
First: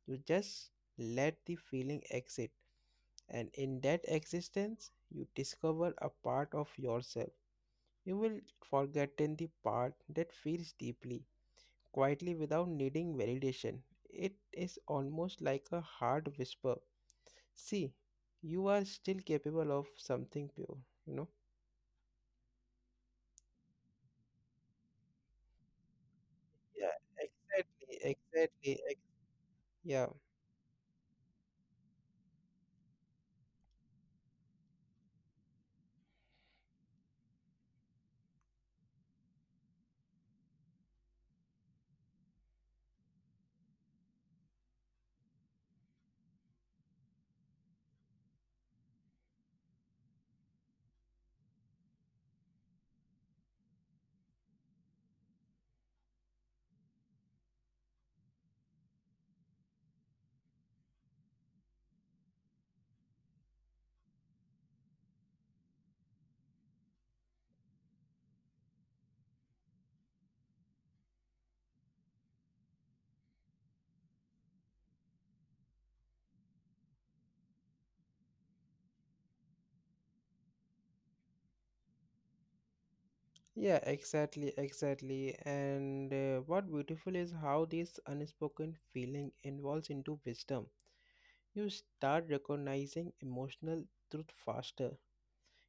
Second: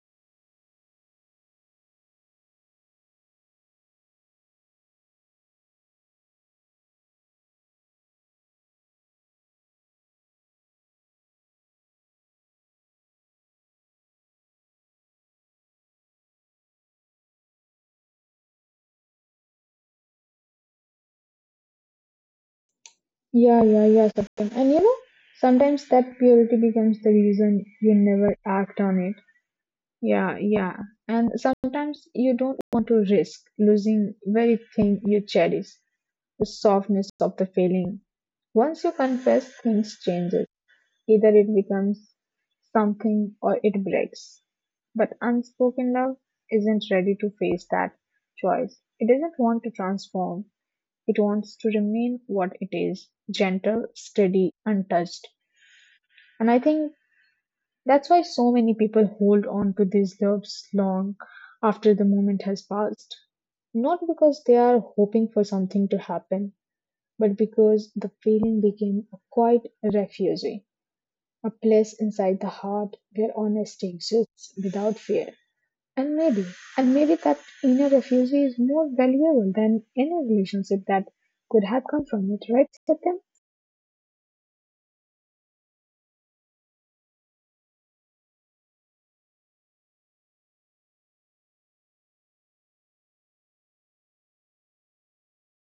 S1: You just let the feeling exit, and in that existence, you discover a part of yourself. You will forget the part that feels deeply quietly without needing validation. It is almost like a hard whisper. See, you are still capable of something pure, you know?
S2: Yeah, yeah, yeah, Satyam. And you know, sometimes that purity
S1: Yeah,
S2: becomes the reason you
S1: exactly,
S2: never act
S1: exactly.
S2: on
S1: Ex-
S2: it.
S1: yeah,
S2: Yeah, yeah. And sometimes you don't want to risk losing very thing you cherish, the softness of the feeling. Once you confess, things change. Either it becomes something or it breaks. But unspoken love isn't ready to face that choice. It doesn't want to transform, it wants to remain what it is, gentle, steady, untouched. And I think that's why so many people hold on to these loves long after the moment has passed. Not because they are hoping for something to happen, but because the feeling became a quiet refugee, a place inside the heart where honesty exists without fear. And maybe, and maybe that inner refuge is more valuable than any relationship that could have come from it, right, Satyam?
S1: yeah, exactly. And what beautiful is how this unspoken feeling evolves into wisdom. You start recognizing emotional truth faster.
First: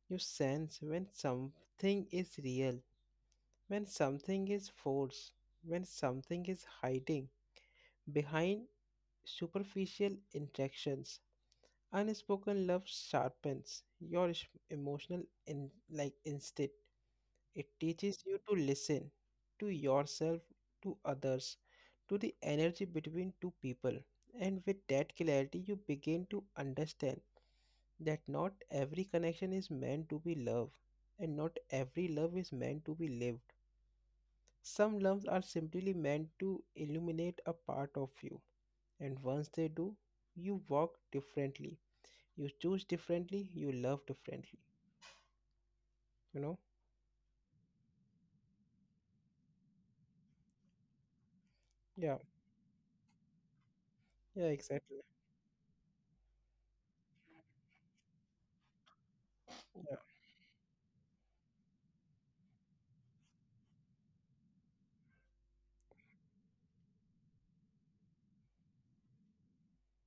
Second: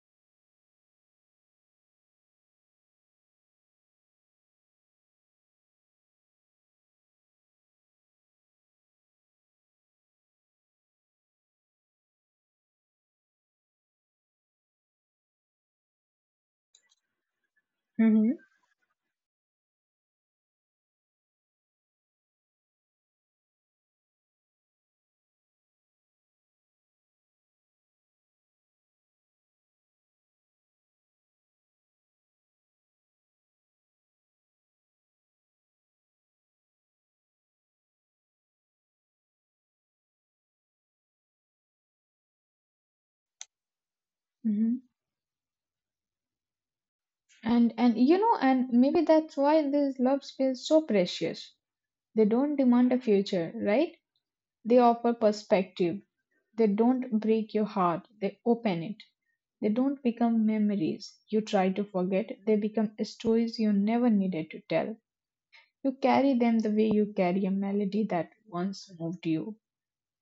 S1: You sense when something is real When something is forced, when something is hiding behind superficial interactions, unspoken love sharpens your emotional in like instinct. It teaches
S2: Mm-hmm.
S1: you to listen to yourself, to others, to the energy between two people. And with that clarity, you begin to understand that not every connection is meant to be love, and not every love is meant to be lived. Some loves are simply meant to illuminate a part of you, and once they do, you walk differently, you choose differently, you love differently.
S2: Mm-hmm.
S1: You know?
S2: And you know, and maybe that's why these loves feel so precious. They
S1: Yeah.
S2: don't demand a future, right?
S1: Yeah.
S2: They offer
S1: Exactly.
S2: perspective. They don't break your heart. They open it. They don't
S1: Yeah.
S2: become memories you try to forget. They become stories you never needed to tell. You carry them the way you carry a melody that once moved you.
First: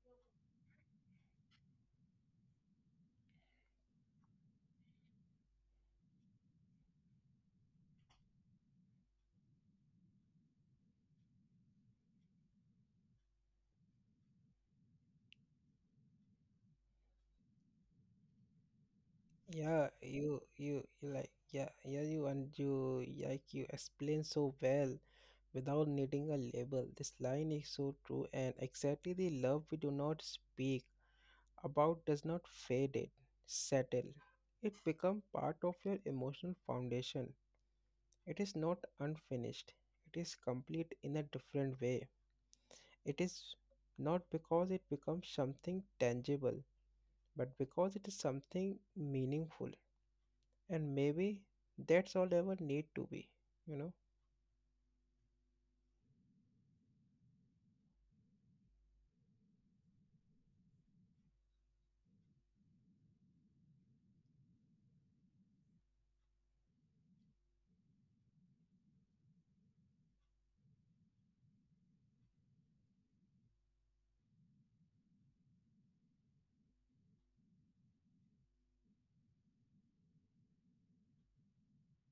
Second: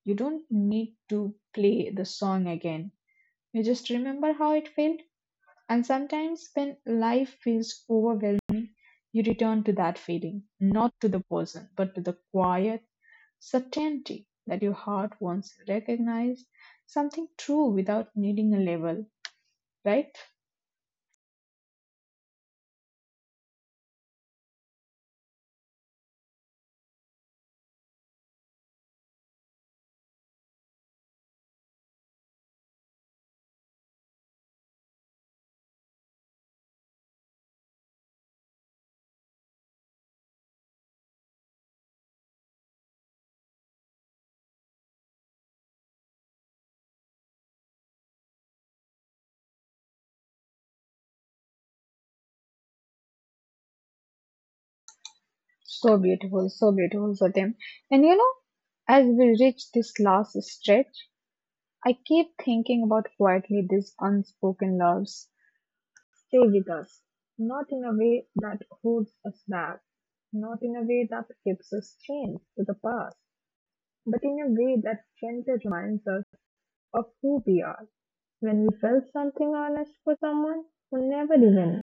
S2: You don't need to play the song again. You just remember how it felt. And sometimes when life feels overwhelming, you return to that feeling, not to the person, but to the quiet certainty that your heart once recognized something true without needing a label,
S1: Yeah.
S2: right?
S1: You. Like. Yeah. Yeah. You and you. Like you explain so well without needing a label. This line is so true, and exactly the love we do not speak about does not fade it, settle. It become part of your emotional foundation It is not unfinished, it is complete in a different way. It is not because it becomes something tangible, but because it is something meaningful. And maybe that's all ever need to be, you know?
S2: So beautiful, Satyam. And you know, as we reach this last stretch, I keep thinking about quietly these unspoken loves stay with us, not in a way that holds us back, not in a way that keeps us chained to the past, but in a way that gently reminds us of who we are. When we felt something honest for someone who never even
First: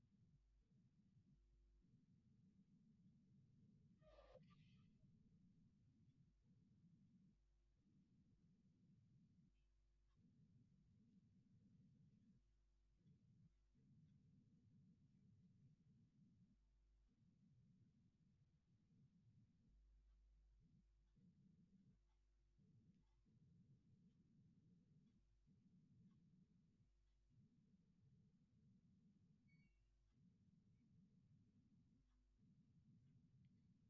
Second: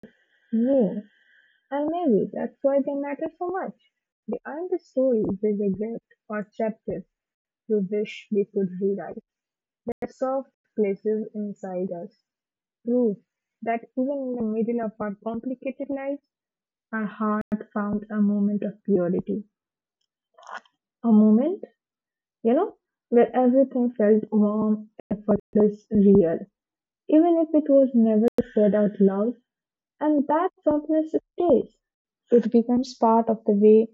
S2: knew, and maybe that's why they matter so much. They aren't the stories we regret or chapters we wish we could rewrite. They're soft places inside us, proof that even in the middle of our complicated lives, our heart found a moment of purity. A moment, you know, where everything felt warm, effortless, real, even if it was never said out loud. And that softness stays. It becomes part of the way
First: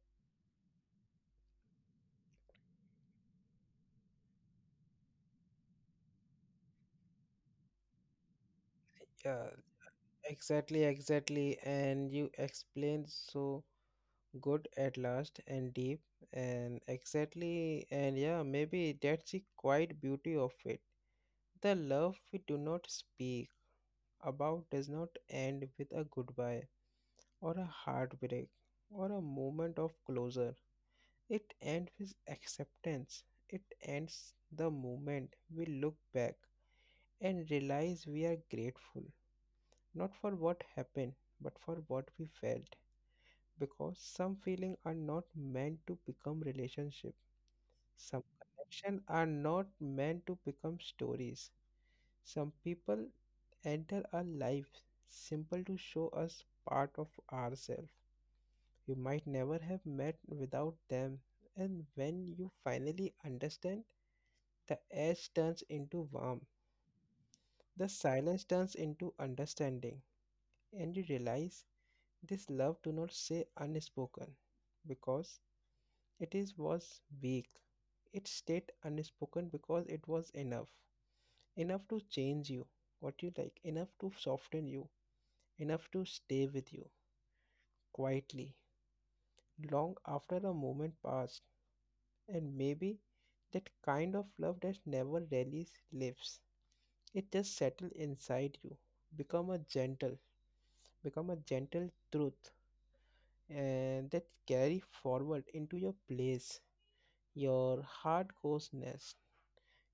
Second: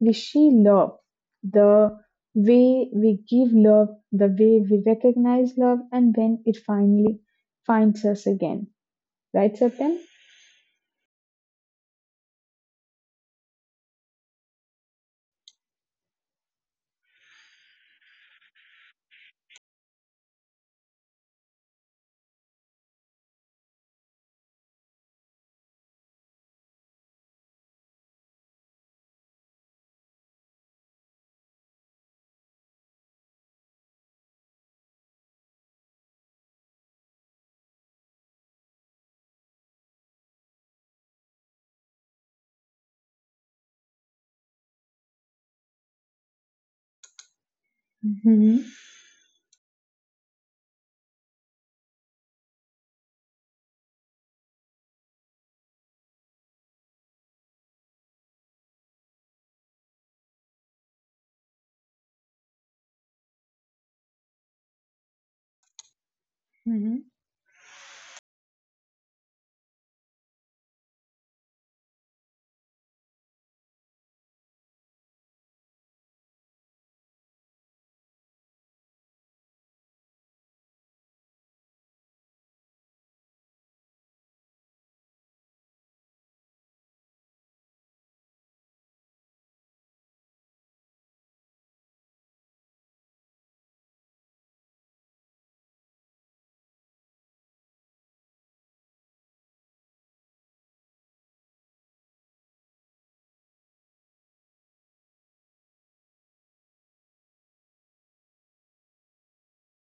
S2: we see love, the way we give love, the way we recognize love, and when it finally finds us again.
S1: Yeah,
S2: Right, Satyam?
S1: exactly, exactly. And you explained so good at last and deep and exactly and yeah maybe that's the quiet beauty of it the love we do not speak about does not end with a goodbye or a heartbreak or a moment of closure. It ends with acceptance. It ends the moment we look back and realize we are grateful, not for what happened, but for what we felt. Because some feelings are not meant to become relationships, some
S2: Mhm.
S1: connections are not meant to become stories. Some people enter our lives simple to show us part of ourselves you might never have met without them. And when you finally understand, the edge turns into warmth,
S2: hmm
S1: the silence turns into understanding, and you realize this love do not say unspoken because it is was weak. It stayed unspoken because it was enough, enough to change you, what you like, enough to soften you, enough to stay with you quietly long after a moment passed, and maybe that kind of love that never really lives. It just settles inside you, become a gentle, become a gentle truth, and that carry forward into your place, your heart goes nest.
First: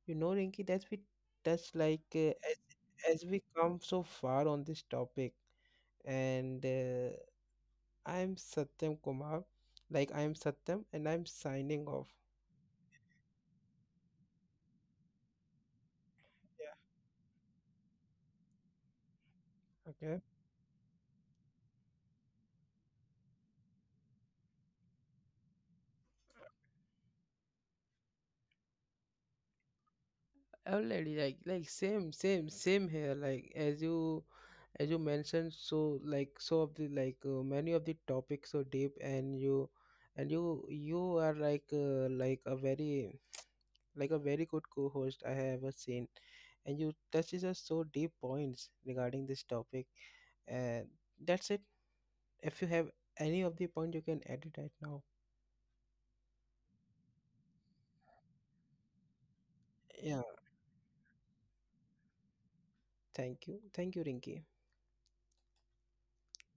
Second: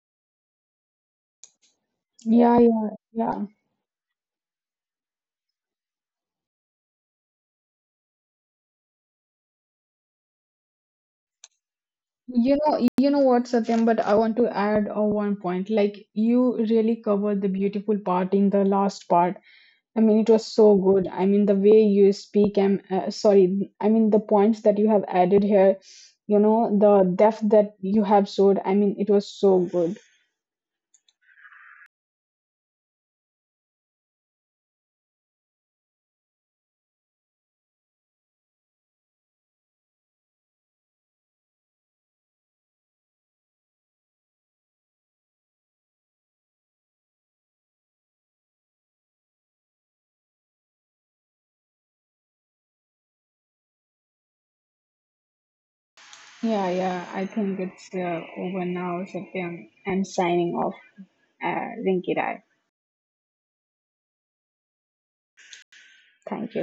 S1: You know, Rinky, that we touch like
S2: Yeah, yeah,
S1: as we
S2: yeah.
S1: come so far on this topic, and I'm Satyam Kumar, like I'm Satyam, and I'm signing off.
S2: You know what, Satyam, but I want to add one point. Like you
S1: Yeah.
S2: really covered the beautiful part in the last part. I
S1: Okay.
S2: mean, it was so good. I mean, the way you speak and sorry, I mean the points that you have added here, you know, the depth that you have showed. I mean, it was so good.
S1: Already, same here. Like as you mentioned, so like so of the many of the topics are deep, and you and you are like like a very good co-host I have ever seen, and you touches us so deep points regarding this topic, and that's it. If you have any of the point, you can add it right now.
S2: Yeah, yeah. I think it's over now, Satyam. I'm
S1: Yeah,
S2: signing off. Rinki Rai.
S1: thank you, Rinki.
S2: Thank you.